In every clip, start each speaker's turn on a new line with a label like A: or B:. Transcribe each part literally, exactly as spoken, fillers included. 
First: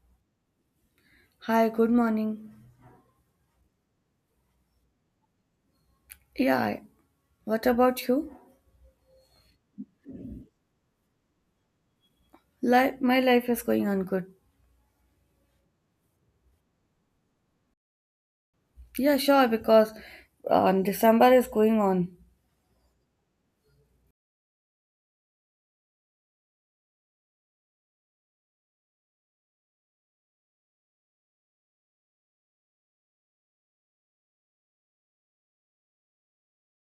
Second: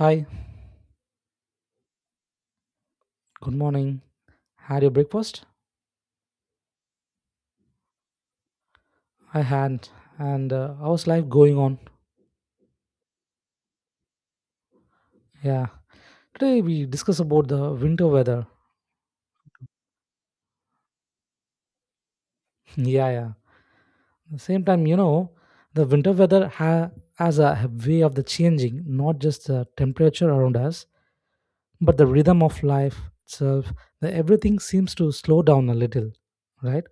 A: Hi,
B: Hi, good morning.
A: good morning. Had your breakfast?
B: Yeah, I- what about you?
A: I had. And uh, how's life going on?
B: Life, my life is going on good.
A: Yeah. Today we discuss about the winter weather.
B: Yeah, sure, because um, December is going on.
A: yeah, yeah. the same time, you know, the winter weather ha- has a way of the changing, not just the temperature around us, but the rhythm of life itself. The, everything seems to slow down a little, right?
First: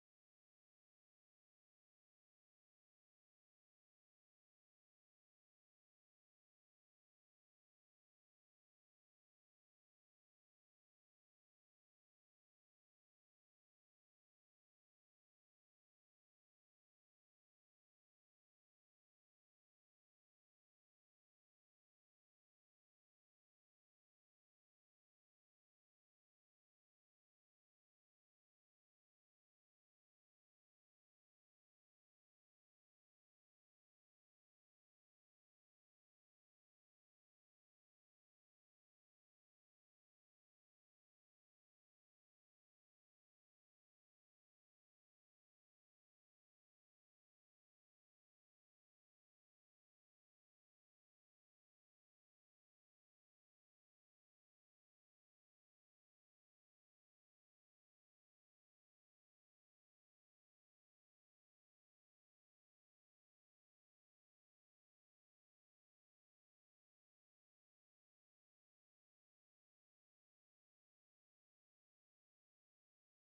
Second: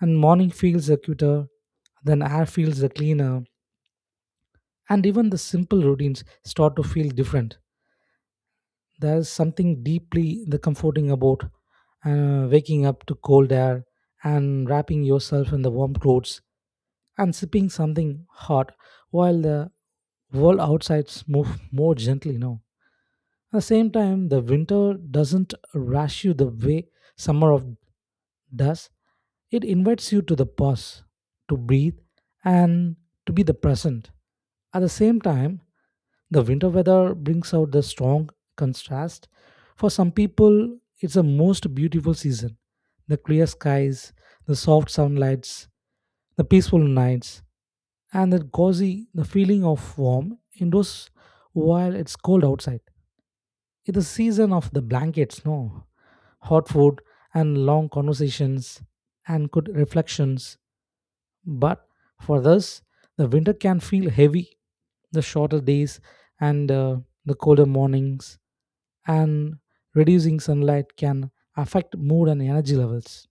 A: And morning feels the cuter, then air feels the cleaner, and even the simple routines start to feel different. There's something deeply the comforting about uh, waking up to cold air and wrapping yourself in the warm clothes and sipping something hot while the world outside moves more gently now. At the same time, the winter doesn't rush you the way summer of does. It invites you to the pause, to breathe, and to be the present. At the same time, the winter weather brings out the strong contrast. For some people, it's the most beautiful season. The clear skies, the soft sunlights, the peaceful nights, and the cozy, the feeling of warm indoors while it's cold outside. It's the season of the blankets, no? Hot food and long conversations and good reflections but for us, the winter can feel heavy. The shorter days and uh, the colder mornings and reducing sunlight can affect mood and energy levels.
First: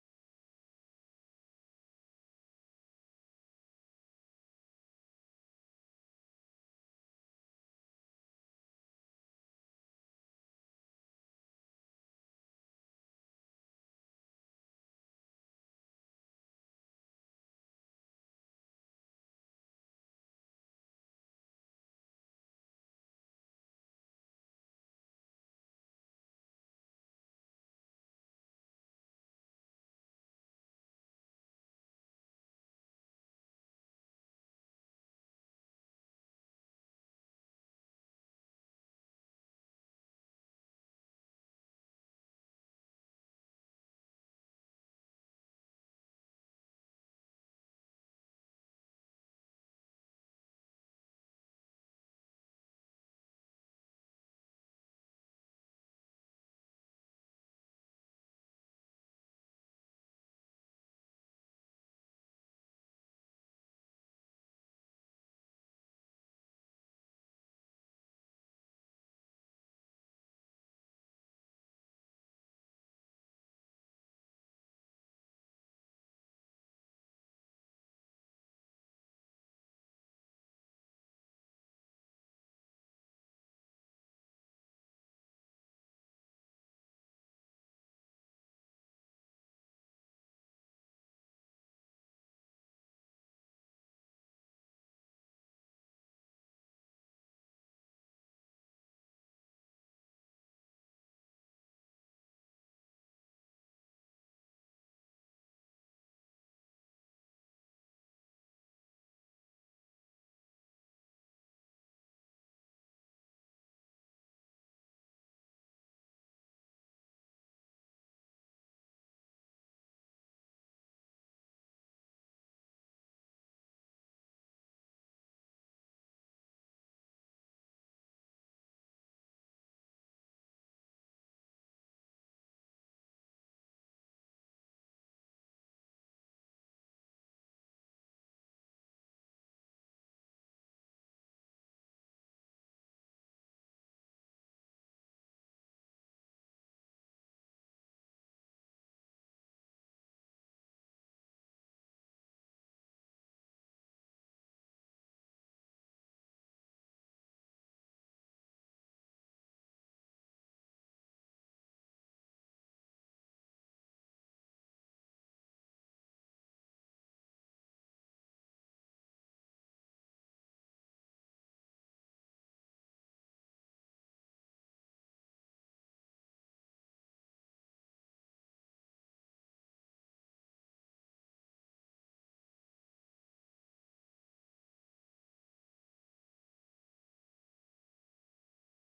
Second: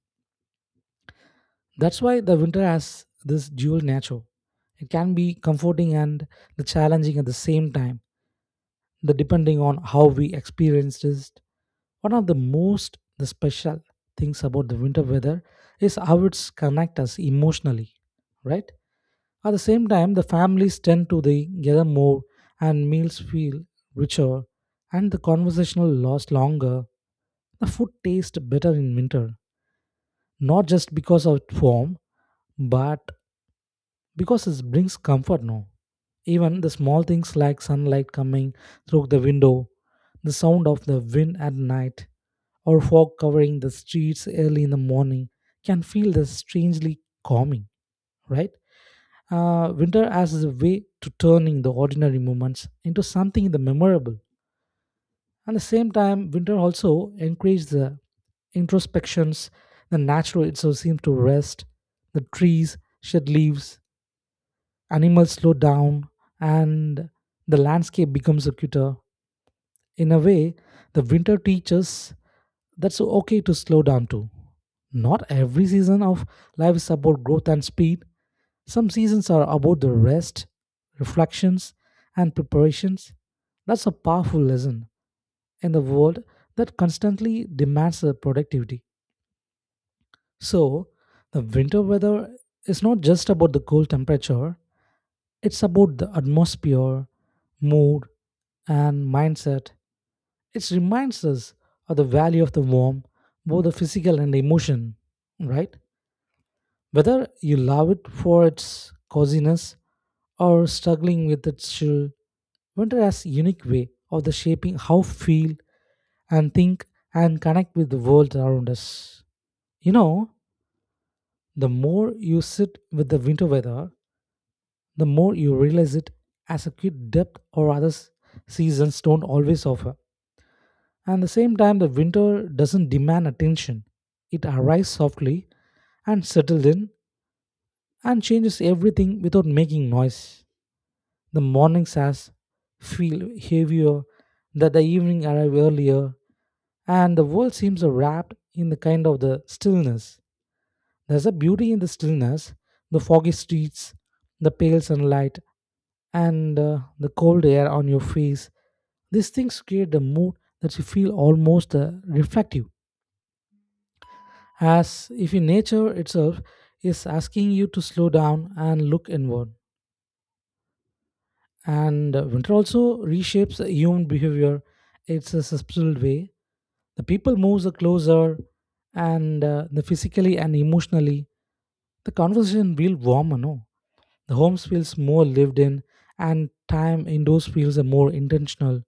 A: That's why the winter has this dual nature. It can be comforting and the challenging at the same time, the depending on how we experienced it. One of the most the special things about the winter weather is how it's connect us emotionally, right? At the same time, the families tend to the- gather more, and meals feel richer, and the conversational lasts longer. The food tastes better in winter, not just because of its form, but because it brings comfort now. Even the small things like sunlight coming through the window, the sound of the wind at night, or fog covering the streets early in the morning can feel the strangely calming, right? Uh, winter as a way to turning the ordinary moments into something the memorable. At the same time, winter also encourages the introspections. The natural itself seems to rest. The trees shed leaves. Animals slow down, and the landscape becomes acuter. In a way, the winter teaches that's okay to slow down too. Not every season of life is about growth and speed. Some seasons are about the rest, reflections, and preparations. That's a powerful lesson in the world that constantly demands the productivity. So, the winter weather is not just about the cold temperature, it's about the atmosphere, mood, and mindset. It reminds us of the value of the warm, both the physical and the emotion, right? Whether you love it for its coziness or struggling with its chill, winter has a unique way of the shaping how feel and think and connect with the world around us. You know, the more you sit with the winter weather, the more you realize it as a kid depth or other s- seasons don't always offer. And the same time, the winter doesn't demand attention. It arrives softly and settles in and changes everything without making noise. The mornings as feel heavier, that the evening arrive earlier, and the world seems wrapped in the kind of the stillness. There's a beauty in the stillness, the foggy streets, the pale sunlight, and uh, the cold air on your face. These things create the mood that you feel almost uh, reflective, as if in nature itself is asking you to slow down and look inward. and uh, winter also reshapes the human behavior. It's a subtle way. The people moves closer and uh, the physically and emotionally, the conversation feel warmer, no? The homes feels more lived in, and time indoors feels uh, more intentional.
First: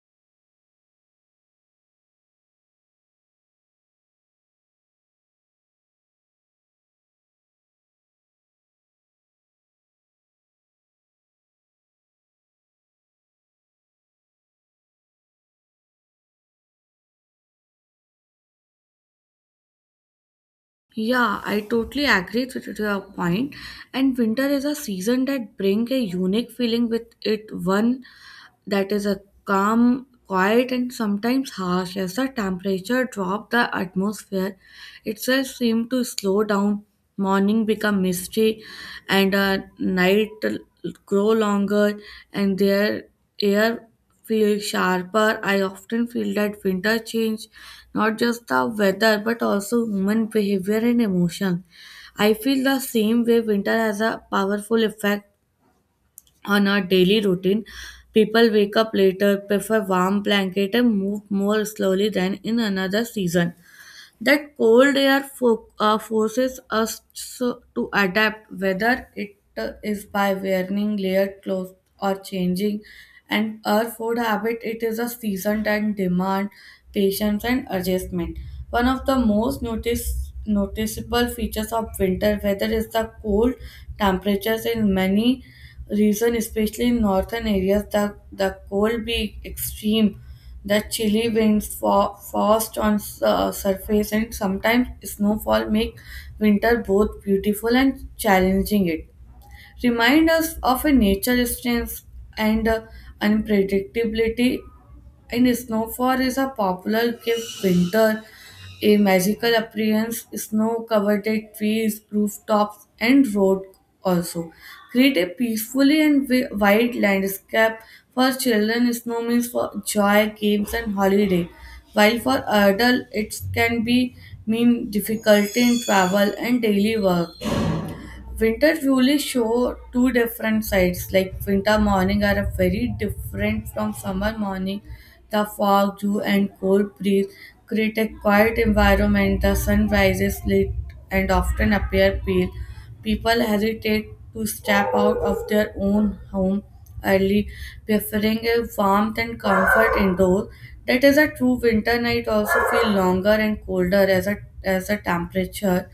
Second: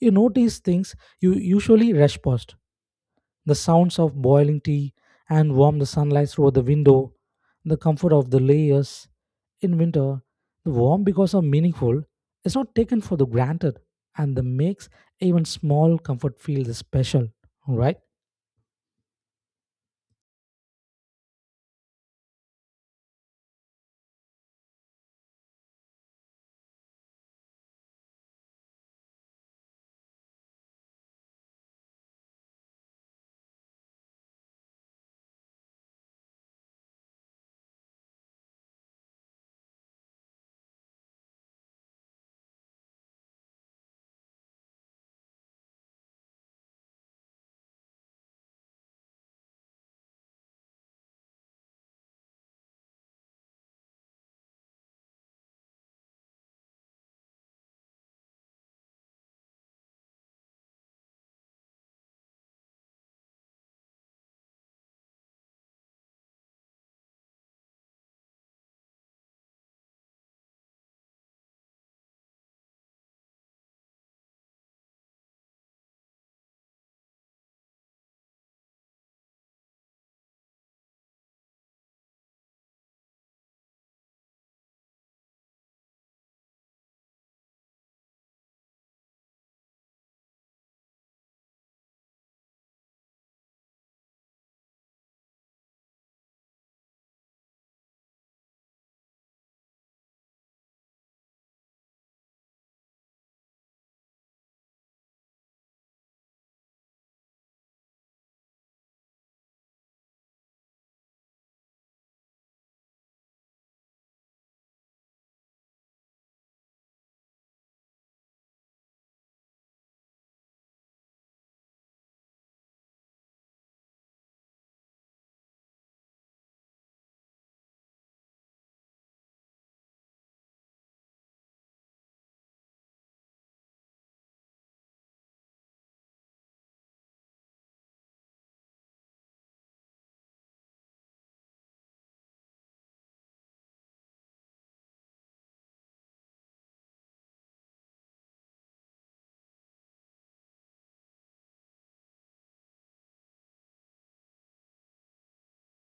A: You notice things you usually rush past, the sounds of boiling tea and warm the sunlight through the window, the comfort of the layers. In winter, the warm because of meaningful is not taken for the granted, and the makes even small comfort feels special, right?
B: Yeah, I totally agree with your point. And winter is a season that bring a unique feeling with it, one that is a calm, quiet, and sometimes harsh. As the temperature drop, the atmosphere itself seem to slow down. Morning become misty, and uh, night l- grow longer, and their air feel sharper. I often feel that winter change not just the weather but also human behavior and emotion. I feel the same way winter has a powerful effect on our daily routine. People wake up later, prefer warm blanket and move more slowly than in another season. That cold air fo- uh, forces us so- to adapt, whether it uh, is by wearing layered clothes or changing. And our food habit, it is a season and demand patience and adjustment. One of the most notice, noticeable features of winter weather is the cold temperatures in many regions, especially in northern areas. The, the cold be extreme, the chilly winds, fo- frost on su- uh, surface, and sometimes snowfall make winter both beautiful and challenging. It remind us of a nature strength and uh, unpredictability. And snowfall is a popular gift winter, a magical appearance, snow-covered trees, rooftops, and road also. Create a peacefully and wi- wide landscape for children. Snow means for joy, games, and holiday. While for adult, it can be mean difficulty in travel and daily work. Winter truly show two different sides. Like winter morning are a very different from summer morning. The fog, dew, and cold breeze create a quiet environment. The sun rises late and often appear pale. People hesitate to step out of their own home early, preferring a warmth and comfort indoors. That is a true winter night also feel longer and colder as a as a temperature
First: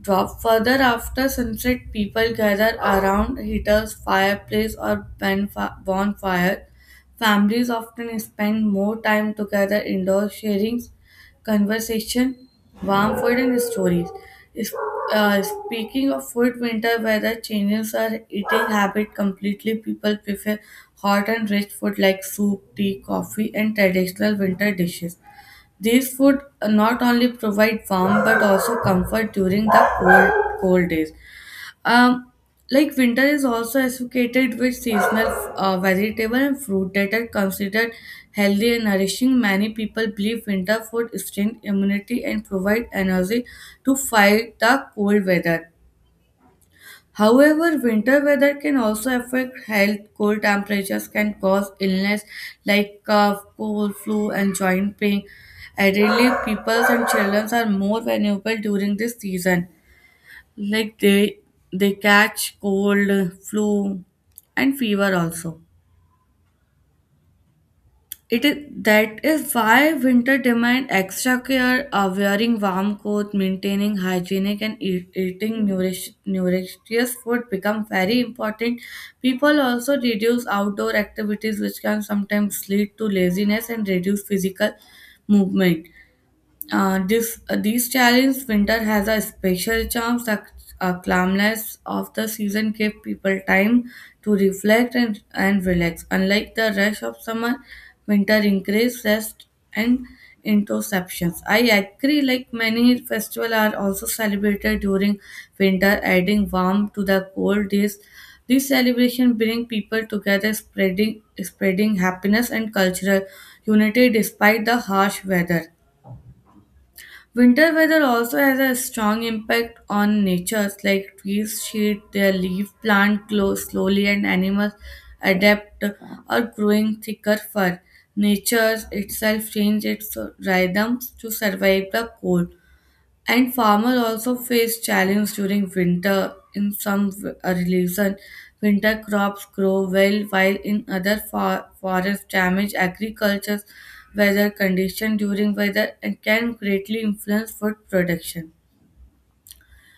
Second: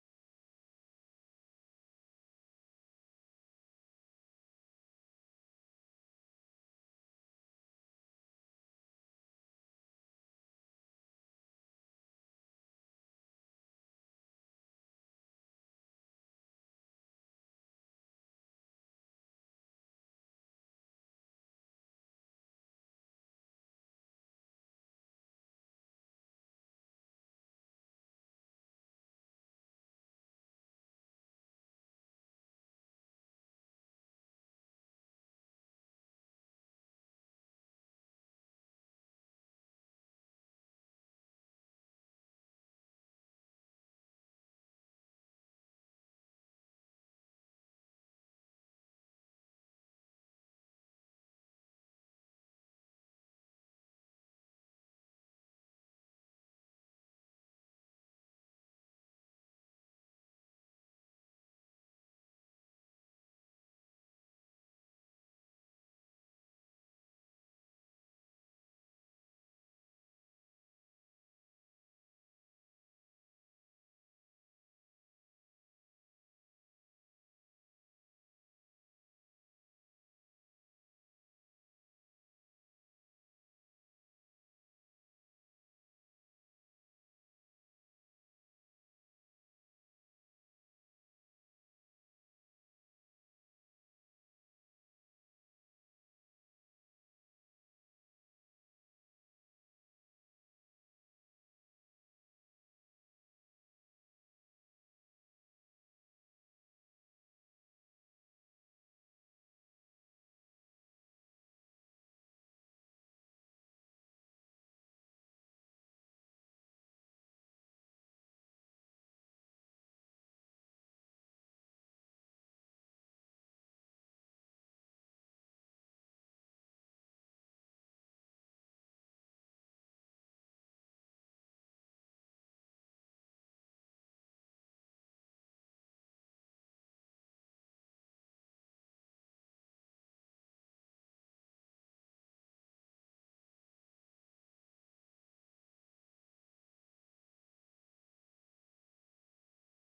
B: drop. Further after sunset, people gather around heaters, fireplace, or bonfi- bonfire. Families often spend more time together indoors, sharing conversation, warm food, and stories. Is- uh, speaking of food, winter weather changes our eating habit completely. People prefer hot and rich food like soup, tea, coffee, and traditional winter dishes. These food not only provide warmth but also comfort during the cold cold days. Um, like winter is also associated with seasonal uh, vegetable and fruit that are considered healthy and nourishing. Many people believe winter food strengthens immunity and provide energy to fight the cold weather. However, winter weather can also affect health. Cold temperatures can cause illness like cough, cold, flu, and joint pain. Elderly people and children are more vulnerable during this season. Like they they catch cold, flu, and fever also. It is that is why winter demand extra care, uh, wearing warm coat, maintaining hygienic and eat, eating nourish, nutritious food become very important. People also reduce outdoor activities, which can sometimes lead to laziness and reduce physical movement. Uh, this, uh, these challenges, winter has a special charm. The uh, calmness of the season gives people time to reflect and, and relax. Unlike the rush of summer, winter increases rest and introspections. I agree, like many festivals are also celebrated during winter, adding warmth to the cold days. These celebrations bring people together, spreading spreading happiness and cultural unity despite the harsh weather. Winter weather also has a strong impact on natures like trees shed their leaf, plant grow slowly, and animals adapt or growing thicker fur. Nature itself changes its rhythms to survive the cold. And farmers also face challenge during winter. In some w- uh, regions, winter crops grow well, while in other for- forests damage agriculture. Weather condition during weather and can greatly influence food production.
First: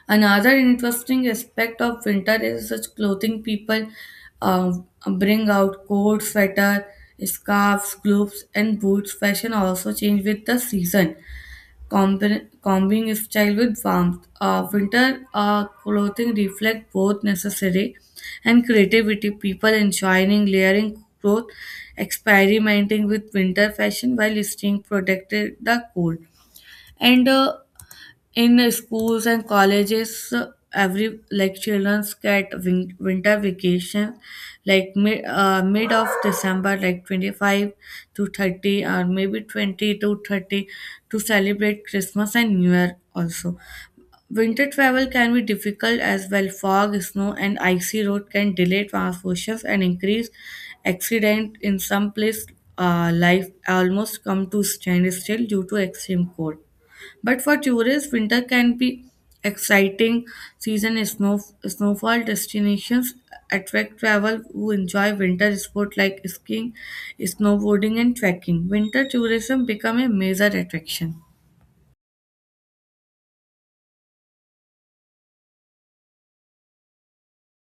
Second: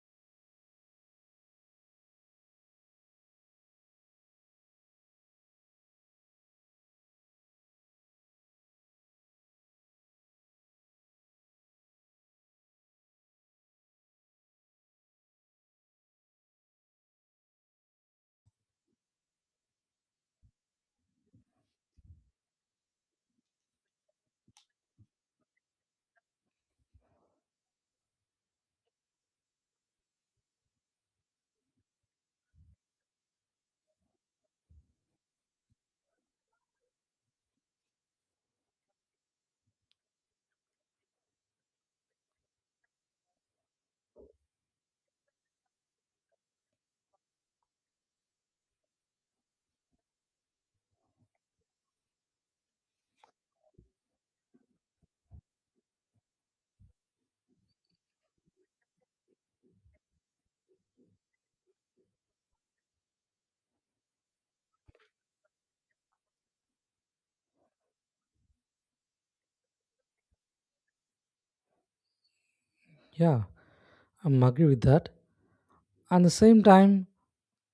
B: Another interesting aspect of winter is such clothing people uh, bring out coats, sweater, scarves, gloves, and boots. Fashion also change with the season. Combi- combing if style with warmth. Uh, winter uh, clothing reflect both necessary and creativity. People enjoying layering clothes, experimenting with winter fashion while staying protected the cold. And uh, in uh, schools and colleges uh, every like children get win- winter vacation like mid uh, mid of December like twenty-five to thirty, or maybe twenty to thirty, to celebrate Christmas and New Year also. Winter travel can be difficult as well. Fog, snow, and icy road can delay transportations and increase accident in some place. uh, life almost come to stand still due to extreme cold, but for tourists, winter can be exciting season is snow snowfall destinations attract travel who enjoy winter sport like skiing, snowboarding, and trekking. Winter tourism become a major attraction.
A: Yeah, I'm agree with that. At the same time,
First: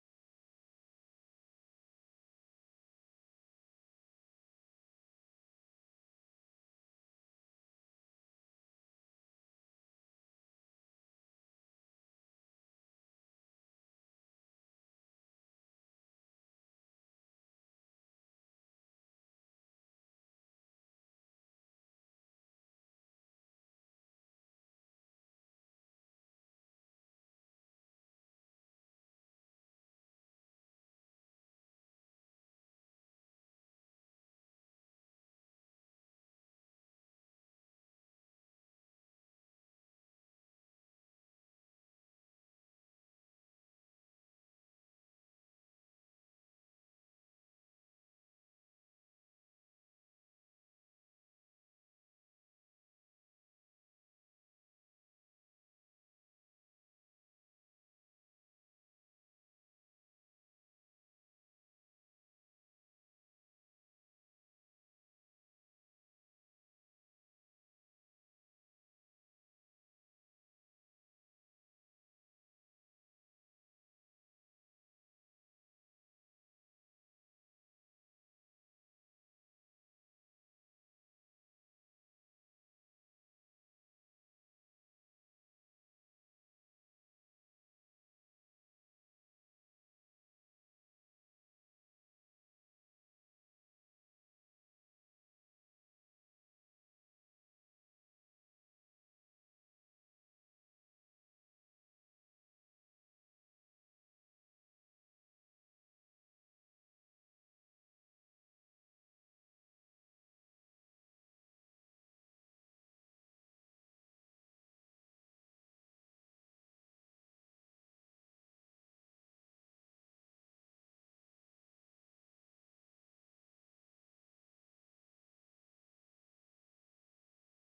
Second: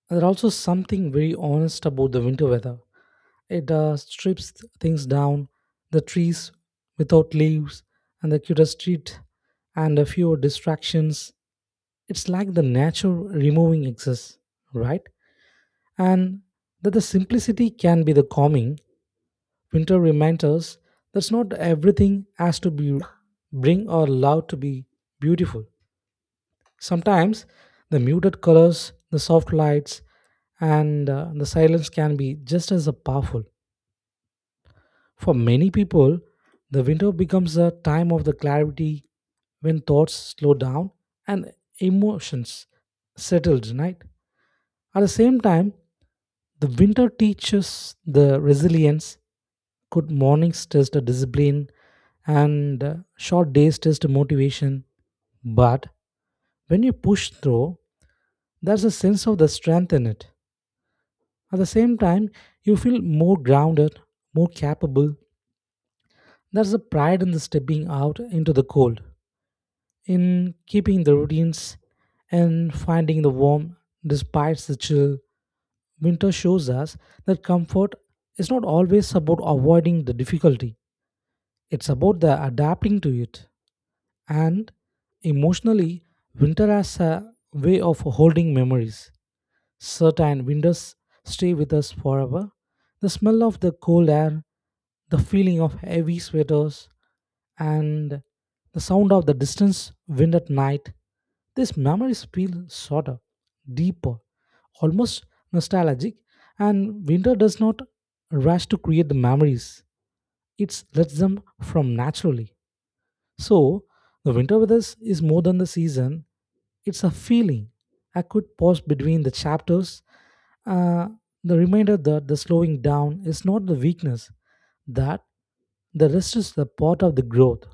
A: there's also something very honest about the winter weather. It uh, strips things down, the trees without leaves, and the cuter street, and a few distractions. It's like the nature removing excess, right? And that the simplicity can be the calming. Winter reminds us that's not everything has to be bring or loud to be beautiful. Sometimes the muted colors, the soft lights, and uh, the silence can be just as powerful. For many people, the winter becomes a time of the clarity when thoughts slow down and emotions settled, right? At the same time, the winter teaches the resilience. Good mornings test the discipline and uh, short days test the motivation. But when you push through, there's a sense of the strength in it. At the same time, you feel more grounded, more capable. There's a pride in the stepping out into the cold, in keeping the routines and finding the warm despite the chill. Winter shows us that comfort is not always about avoiding the difficulty, it's about the adapting to it. And emotionally, winter has a way of holding memories. Certain winters stay with us forever. The smell of the cold air, the feeling of heavy sweaters, and the sound of the distance wind at night. These memories feel shorter, deeper, almost nostalgic, and winter does not rush to create the memories. It lets them from naturally. So, the winter with us is more than the season, it's a feeling. I could pause between the chapters. Uh, the reminder that the slowing down is not the weakness, that the rest is the part of the growth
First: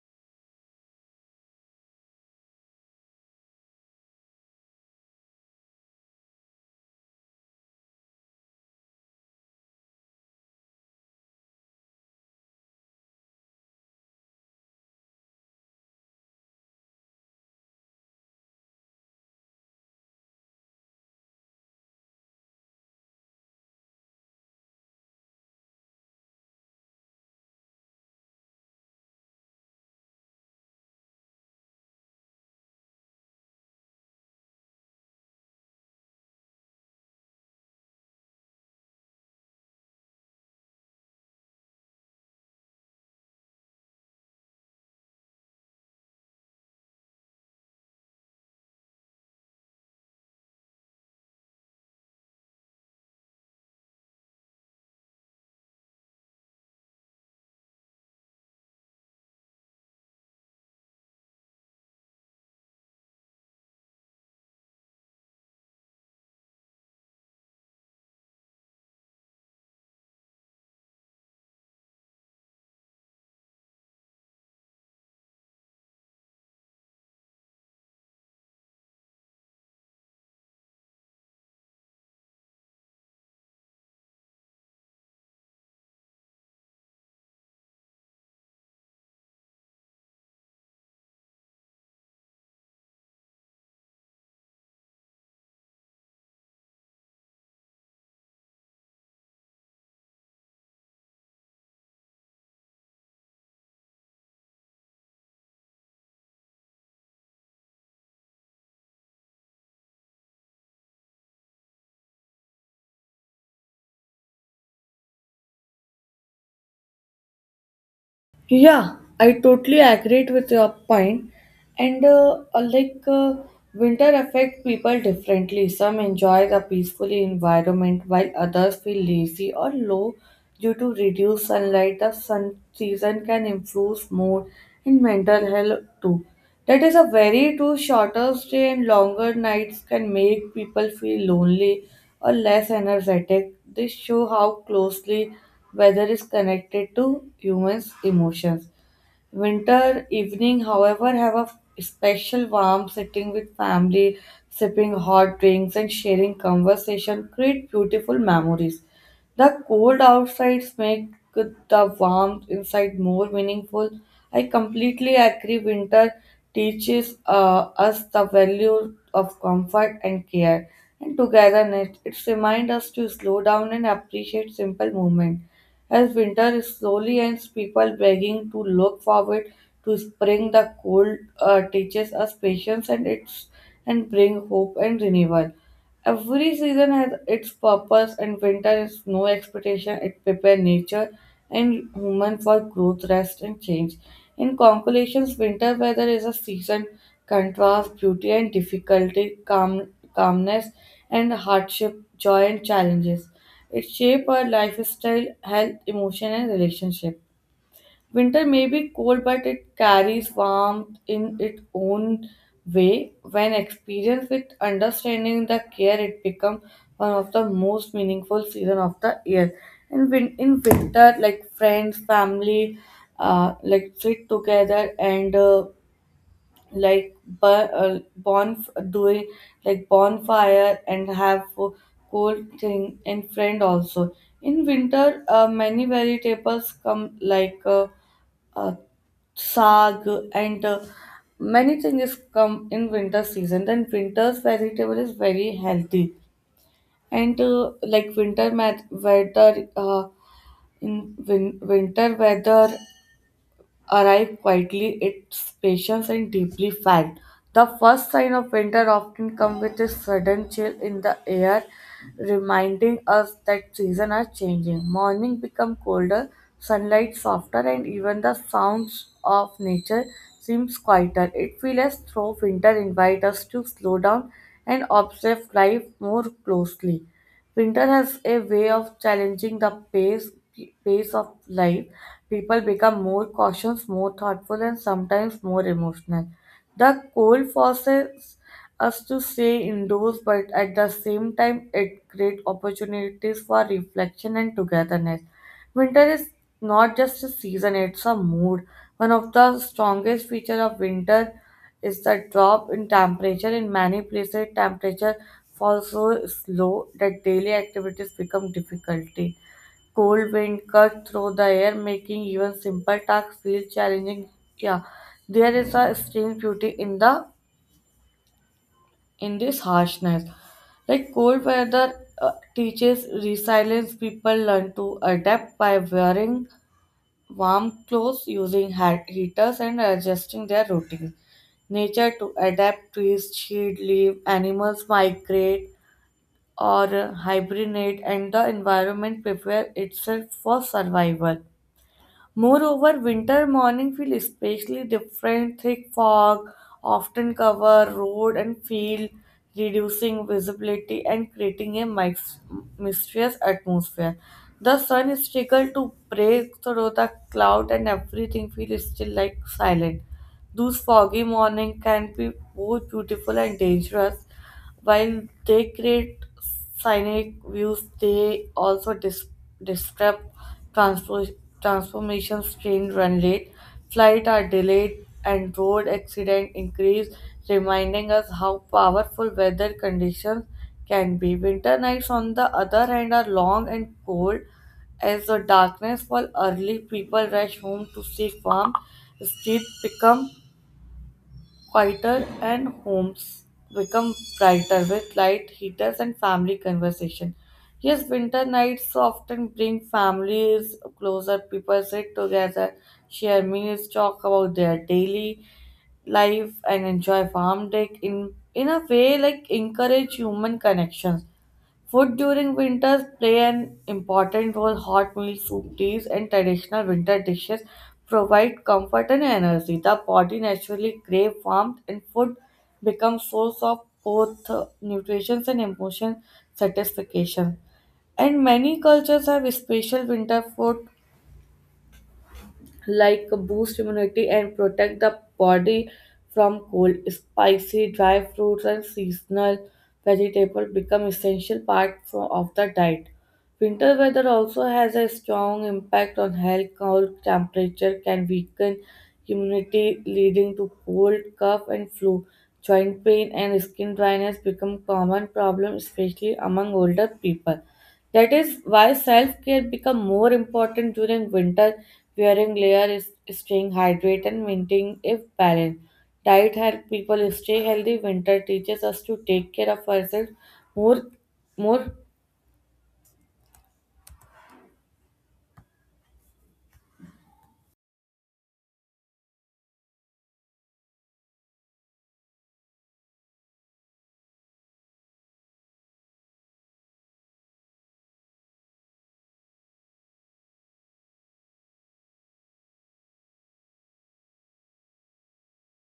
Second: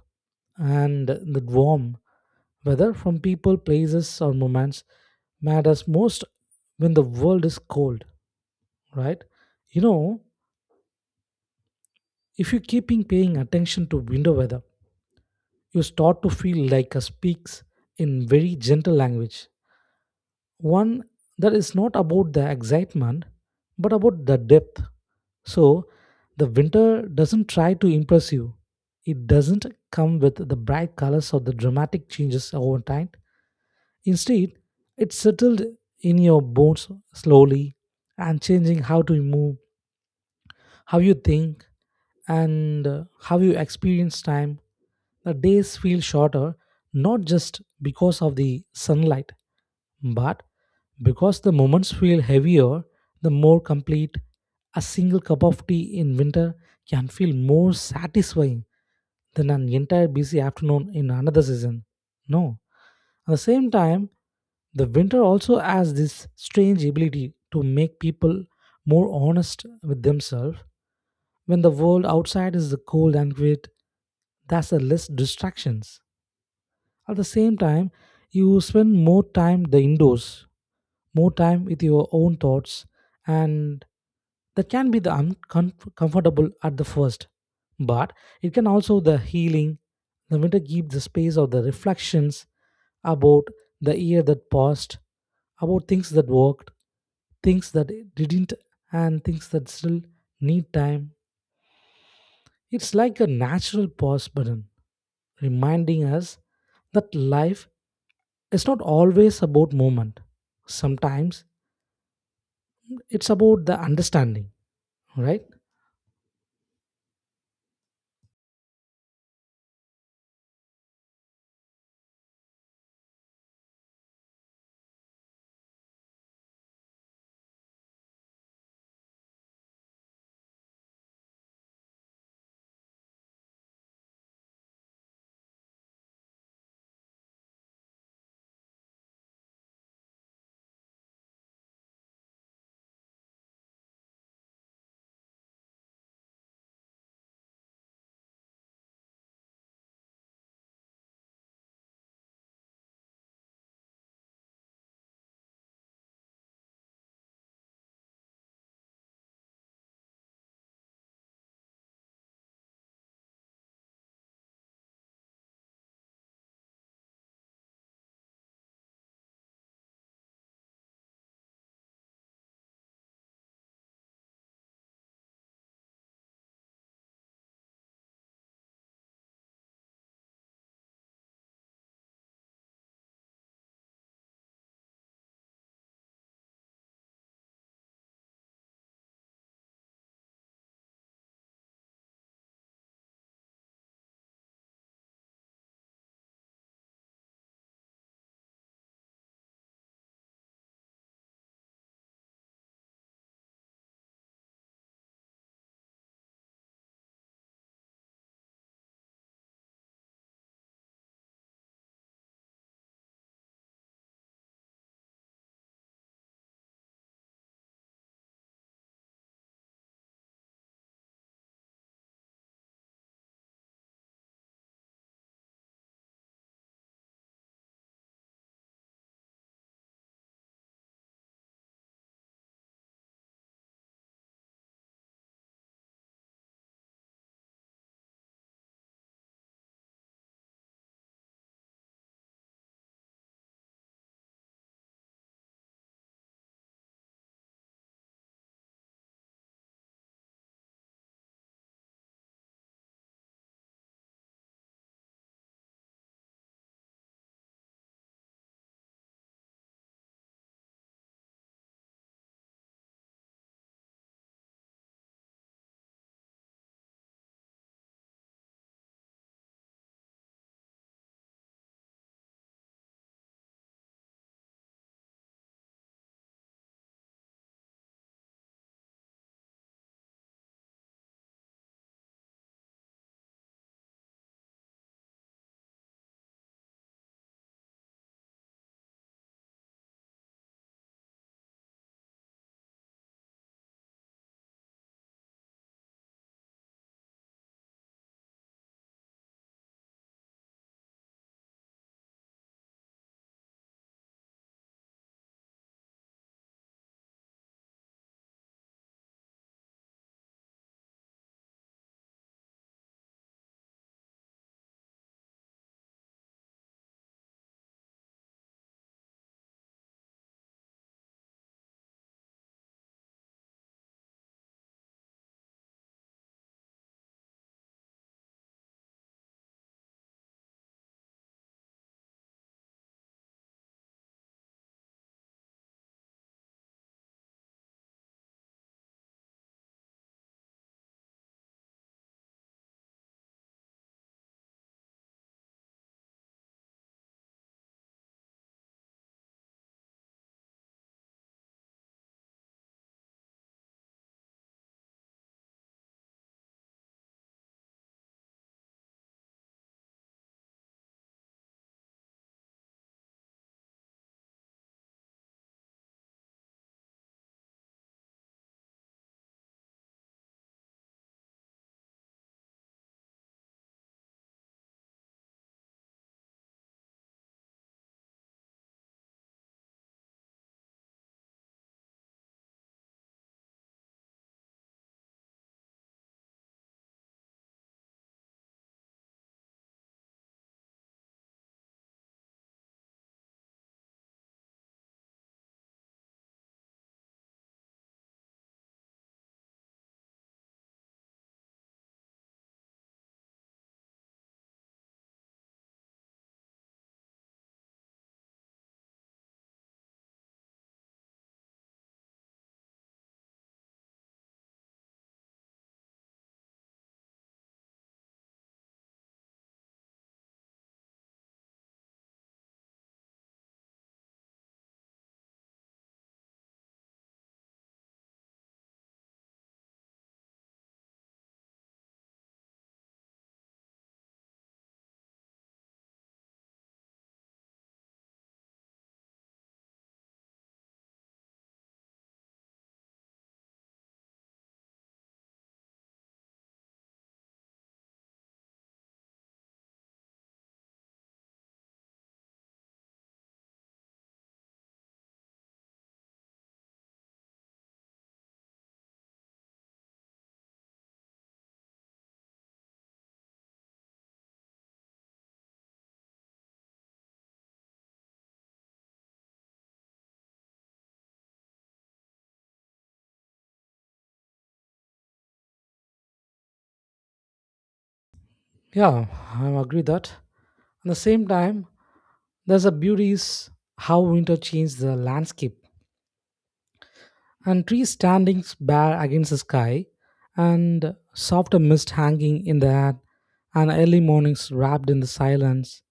A: and the warm, whether from people, places, or moments, matters most when the world is cold, right? You know, if you keeping paying attention to window weather, you start to feel like a speaks in very gentle language, one that is not about the excitement but about the depth. So the winter doesn't try to impress you. It doesn't come with the bright colors or the dramatic changes over time. Instead, it settled in your bones slowly and changing how to move, how you think, and uh, how you experience time. The days feel shorter not just because of the sunlight, but because the moments feel heavier, the more complete. A single cup of tea in winter can feel more satisfying than an entire busy afternoon in another season. No. At the same time, the winter also has this strange ability to make people more honest with themselves when the world outside is cold and great, that's a less distractions. At the same time, you spend more time the indoors, more time with your own thoughts, and that can be the uncomfortable at the first, but it can also the healing. The winter gives the space of the reflections about the year that passed, about things that worked, things that didn't, and things that still need time. It's like a natural pause button, reminding us that life is not always about movement. Sometimes it's about the understanding, right?
B: Yeah, I totally agree with your point. And uh, uh, like uh, Winter affects people differently. Some enjoy the peaceful environment while others feel lazy or low due to reduced sunlight. The sun season can influence mood and mental health too. That is a very true. Shorter stay and longer nights can make people feel lonely or less energetic. This show how closely weather is connected to humans' emotions. Winter evening, however, have a special warmth sitting with family, sipping hot drinks and sharing conversation create beautiful memories. The cold outsides make the warmth inside more meaningful. I completely agree. Winter teaches uh, us the value of comfort and care and togetherness. It reminds us to slow down and appreciate simple moments. As winter is slowly ends, people begging to look forward to spring. The cold uh, teaches us patience and it's and bring hope and renewal. Every season has its purpose, and winter is no expectation. It prepares nature and human for growth, rest, and change. In conclusions, winter weather is a season contrast beauty and difficulty, calm, calmness and hardship, joy and challenges. It shapes our lifestyle, health, emotion, and relationship. Winter may be cold, but it carries warmth in its own way. When experienced with understanding the care, it becomes one of the most meaningful season of the year. And win- in winter, like friends, family, uh, like sit together and uh, like bu- uh, bon doing like bonfire and have uh, cold thing and friend also. In winter, uh, many vegetables come like. Uh, uh, Sag and uh, many things come in winter season, then winter's vegetable is very healthy and uh, like winter mat- weather uh, in win- winter weather arrive quietly, it's patient and deeply felt. The first sign of winter often comes with a sudden chill in the air, reminding us that seasons are changing. Morning become colder, sunlight softer, and even the sounds of nature seems quieter. It feels as though winter invites us to slow down and observe life more closely. Winter has a way of challenging the pace, pace of life. People become more cautious, more thoughtful, and sometimes more emotional. The cold forces us to stay indoors, but at the same time, it creates opportunities for reflection and togetherness. Winter is not just a season, it's a mood. One of the strongest features of winter is the drop in temperature. In many places, temperature falls so slow that daily activities become difficult. Cold wind cut through the air, making even simple tasks feel challenging. Yeah, there is a strange beauty in the in this harshness. Like cold weather uh, teaches resilience, people learn to adapt by wearing warm clothes, using hat heaters, and adjusting their routines. Nature to adapt, trees shade, leaf, animals migrate or hibernate, and the environment prepare itself for survival. Moreover, winter morning feel especially different. Thick fog often cover road and field, reducing visibility and creating a mys- mysterious atmosphere. The sun is struggled to break through the cloud, and everything feels still like silent. Those foggy morning can be both beautiful and dangerous while they create scenic views, they also dis- disrupt transpo- transformations train run late, flight are delayed, and road accident increase, reminding us how powerful weather conditions can be. Winter nights, on the other hand, are long and cold. As the darkness falls early, people rush home to seek warmth. Streets become quieter and homes become brighter with light heaters and family conversation. Yes, winter nights often bring families closer. People sit together, share meals, talk about their daily life, and enjoy farm day in in a way like encourage human connections. Food during winters play an important role. Hot meals, soup, teas, and traditional winter dishes provide comfort and energy. The body naturally craves warmth, and food becomes source of both uh, nutrition and emotion satisfaction. And many cultures have special winter food like boost immunity and protect the body from cold. Spicy dry fruits and seasonal vegetables become essential part fro- of the diet. Winter weather also has a strong impact on health. Cold temperature can weaken immunity, leading to cold, cough, and flu. Joint pain and skin dryness become common problems, especially among older people. That is why self care become more important during winter. Wearing layer is staying hydrated and maintaining a balance. Diet helps people stay healthy. Winter teaches us to take care of ourselves more, more.
A: Yeah, I agree that. At the same time, there's a beauty is how winter changed the landscape and trees standing bare against the sky and softer mist hanging in the air and early mornings wrapped in the silence.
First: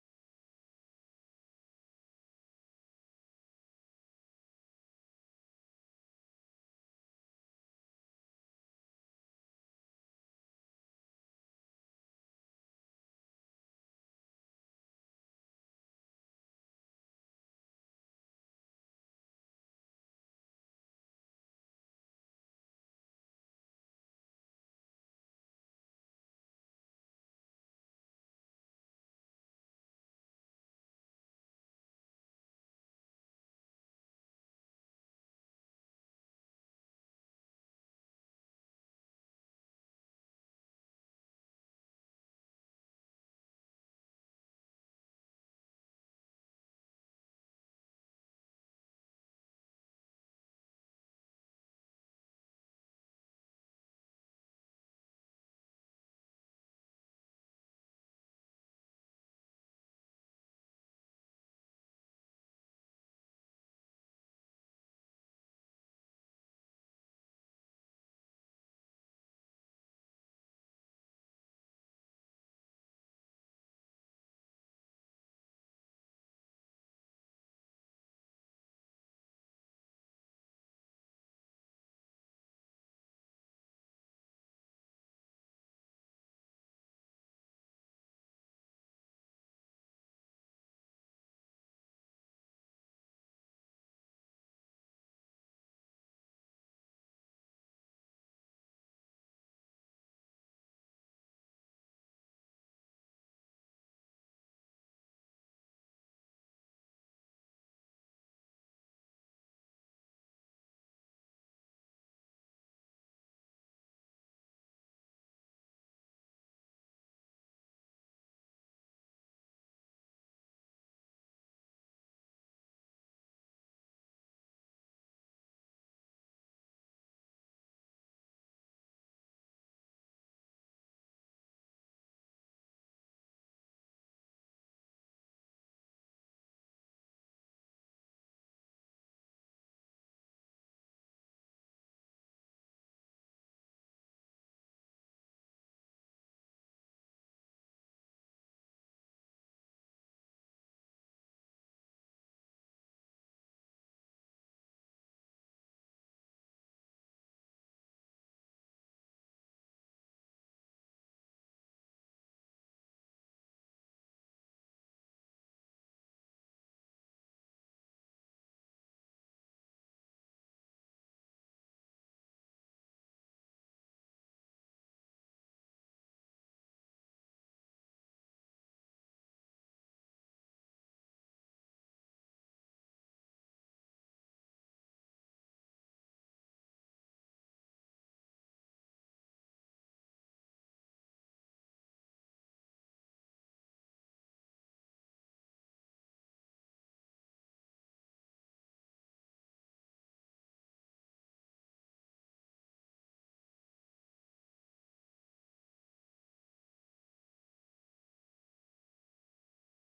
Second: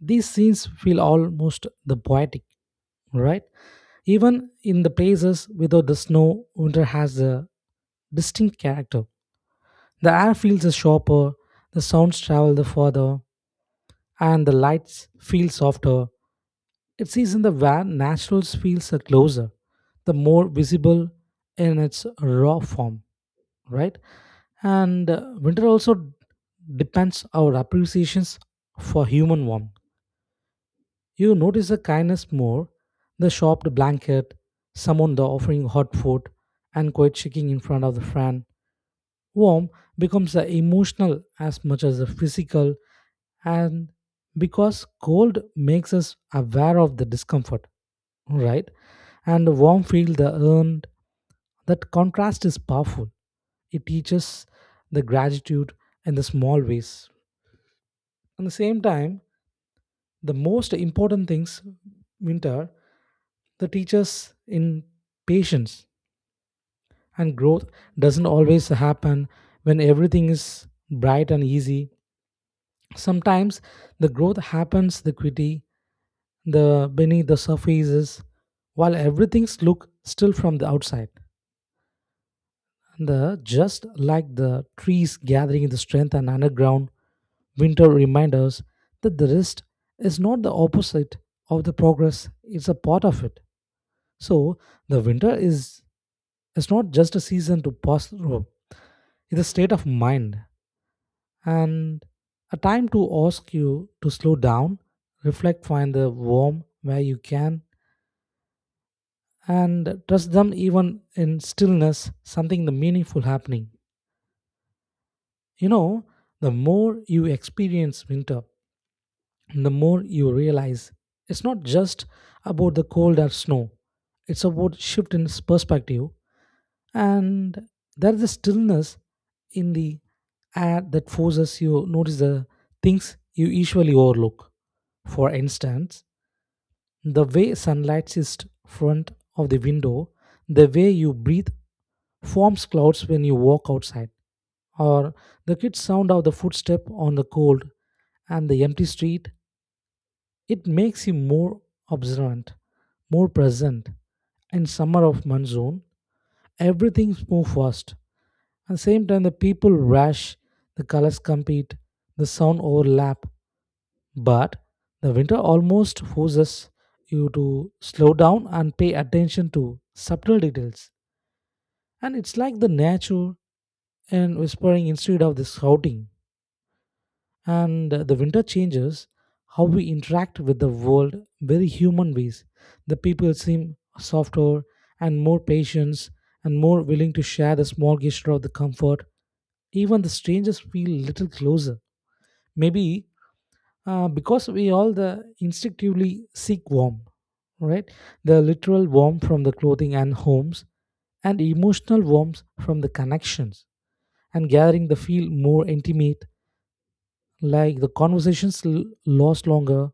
A: These scenes feel almost the poetic, right? Even in the places without the snow, winter has a distinct character. The air feels sharper, the sounds travel the further, and the lights feel softer. It's in the where naturals feels are closer, the more visible in its raw form, right? And uh, winter also depends our appreciations for human warmth. You notice the kindness more, the shopped blanket, someone the offering hot food, and quiet shaking in front of the fan. Warmth becomes the emotional as much as the physical, and because cold makes us aware of the discomfort, right? And the warm feel the earned, that contrast is powerful. It teaches the gratitude in the small ways. At the same time, the most important things winter the teachers in patience and growth doesn't always happen when everything is bright and easy. Sometimes the growth happens the quickly the beneath the surfaces while everything's look still from the outside, the just like the trees gathering the strength and underground. Winter reminds us that the rest is not the opposite of the progress, it's a part of it. So the winter is, it's not just a season to pass through, it's a state of mind and a time to ask you to slow down, reflect, find the warm where you can, and trust them even in stillness, something the meaningful happening. You know, the more you experience winter, the more you realize it's not just about the cold or snow, it's about shift in perspective. And there's a stillness in the air that forces you notice the things you usually overlook. For instance, the way sunlight is front of the window, the way you breathe forms clouds when you walk outside, or the kids sound of the footstep on the cold and the empty street. It makes you more observant, more present. In summer of monsoon, everything moves fast. At the same time, the people rush, the colors compete, the sound overlap, but the winter almost forces you to slow down and pay attention to subtle details. And it's like the nature and whispering instead of the shouting. And uh, the winter changes how we interact with the world very human ways. The people seem softer and more patient and more willing to share the small gesture of the comfort. Even the strangers feel little closer, maybe uh, because we all the instinctively seek warmth, right? The literal warmth from the clothing and homes and emotional warmth from the connections and gathering the feel more intimate, like the conversations l- last longer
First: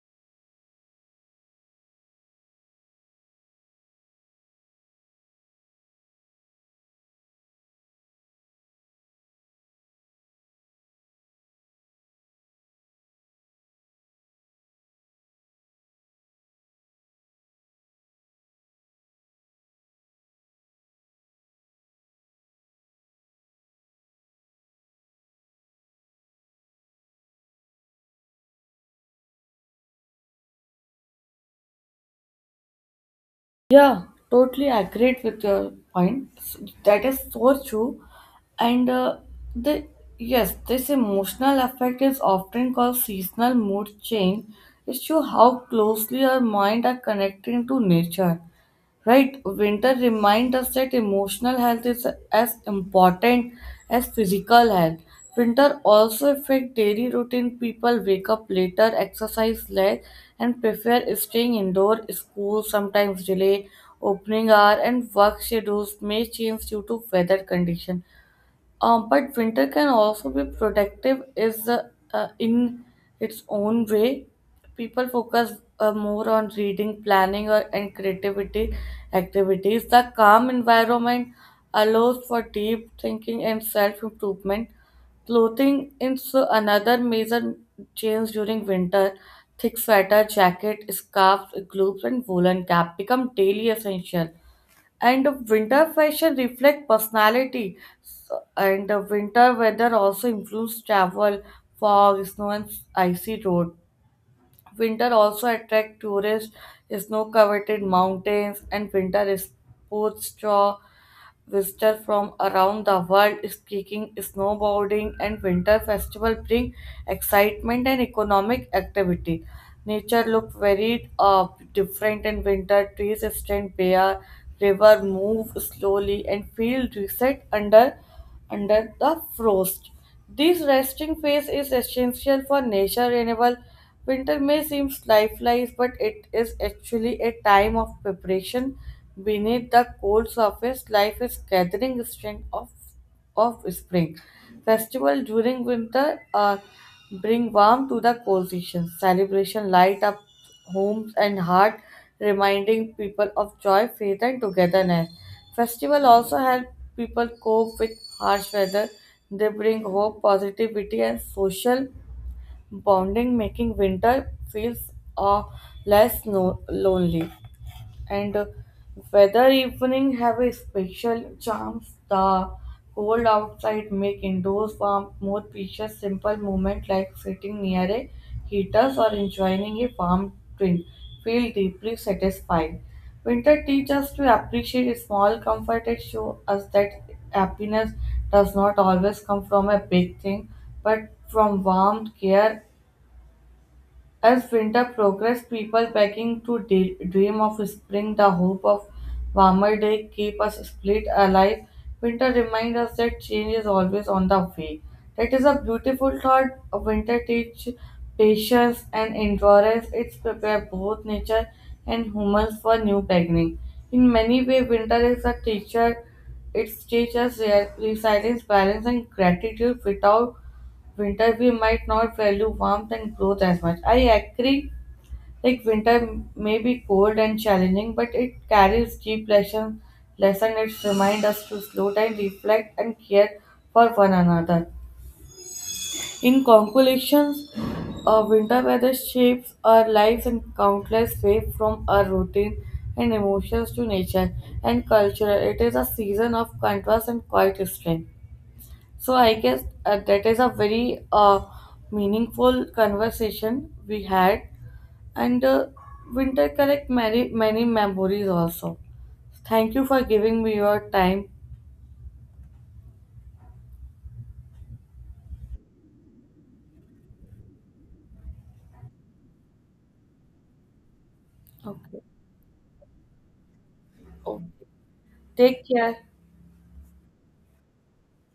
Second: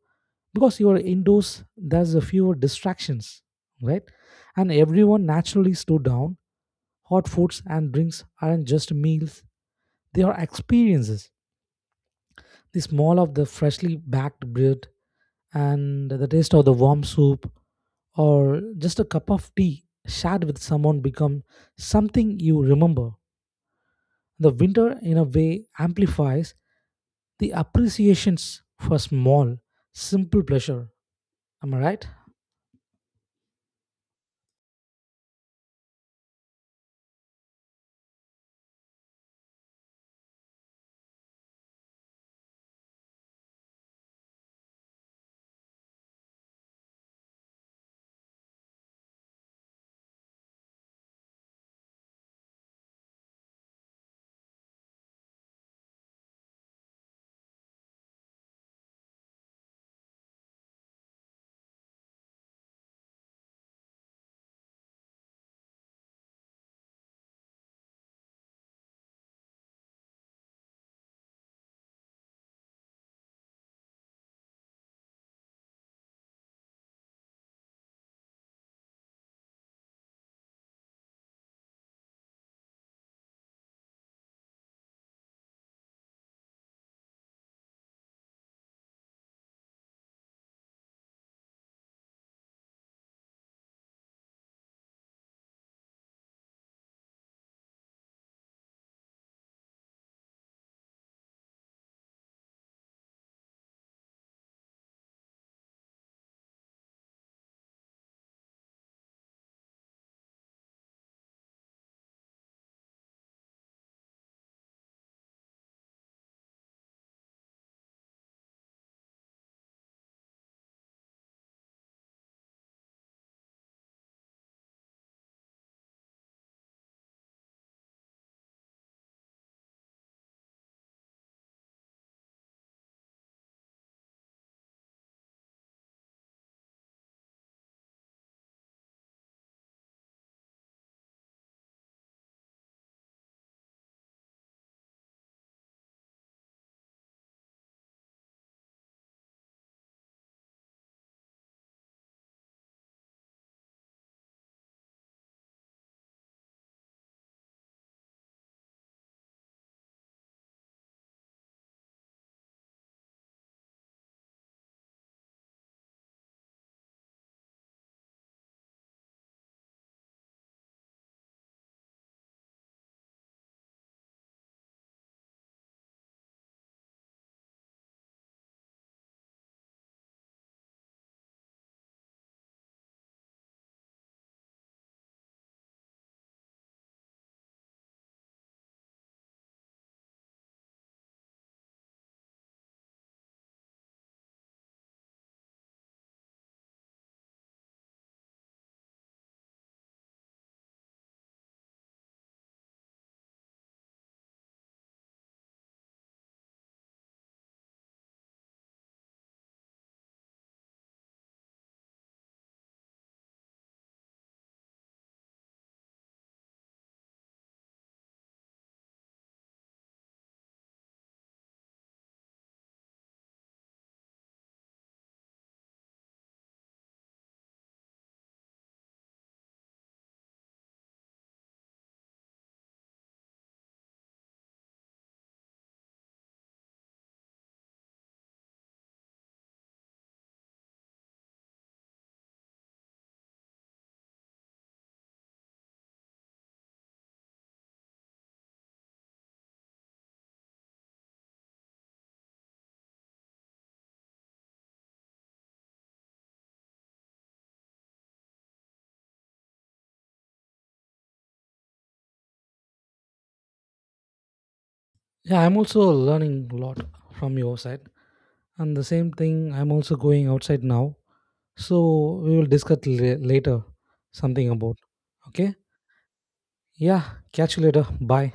A: because you are indoors, there's a fewer distractions, right? And everyone naturally slow down. Hot foods and drinks aren't just meals, they are experiences. The smell of the freshly baked bread and the taste of the warm soup or just a cup of tea shared with someone become something you remember. The winter, in a way, amplifies the appreciations for small, simple pleasure. Am I right?
B: Yeah, totally agreed with your point. That is so true. And uh, the yes, this emotional effect is often called seasonal mood change. It shows how closely our mind are connecting to nature. Right? Winter reminds us that emotional health is as important as physical health. Winter also affects daily routine. People wake up later, exercise less, and prefer staying indoor. School sometimes delay opening hour, and work schedules may change due to weather condition. Um, but winter can also be productive is uh, uh, in its own way. People focus uh, more on reading, planning, or and creativity activities. The calm environment allows for deep thinking and self-improvement. Clothing is another major change during winter. Thick sweater, jacket, scarves, gloves, and woolen cap become daily essential, and winter fashion reflect personality. So- and the winter weather also influence travel, fog, snow, and icy road. Winter also attract tourists, snow-covered mountains, and winter sports draw visitors from around the world. Skiing, snowboarding, and winter festival bring excitement and economic activity. Nature look very uh, different in winter. Trees stand bare, river move slowly, and feel reset under under the frost. This resting phase is essential for nature renewal. Winter may seem lifeless, but it is actually a time of preparation. Beneath the cold surface, life is gathering strength of, of spring. Festival during winter uh, bring warmth to the cold season. Celebration light up homes and heart, reminding people of joy, faith, and togetherness. Festival also help people cope with harsh weather. They bring hope, positivity, and social bonding, making winter feels uh, less no- lonely and uh, weather evening have a special charm. The cold outside make indoors warm more precious, simple moment like sitting near a heaters or enjoying a warm drink feel deeply satisfied. Winter teaches us to appreciate small comfort and show us that happiness does not always come from a big thing, but from warmth, care, as winter progressed, people began to de- dream of spring. The hope of warmer day keep us split alive. Winter reminds us that change is always on the way. That is a beautiful thought. Winter teach patience and endurance. It prepare both nature and humans for new beginning. In many ways, winter is a teacher. It teaches resilience, balance, and gratitude. Without winter we might not value warmth and growth as much. I agree, like winter may be cold and challenging but it carries deep lesson lesson It reminds us to slow down, reflect and care for one another. In conclusions, uh, winter weather shapes our lives in countless ways, from our routine and emotions to nature and culture. It is a season of contrast and quiet strength. So I guess uh, that is a very uh, meaningful conversation we had, and uh, winter collect many many memories also. Thank you for giving me your time.
A: Yeah, I'm also learning a lot from your side. And the same thing, I'm also going outside now.
B: Okay,
A: So we will discuss la- later something about. Okay?
B: take care.
A: Yeah, catch you later. Bye.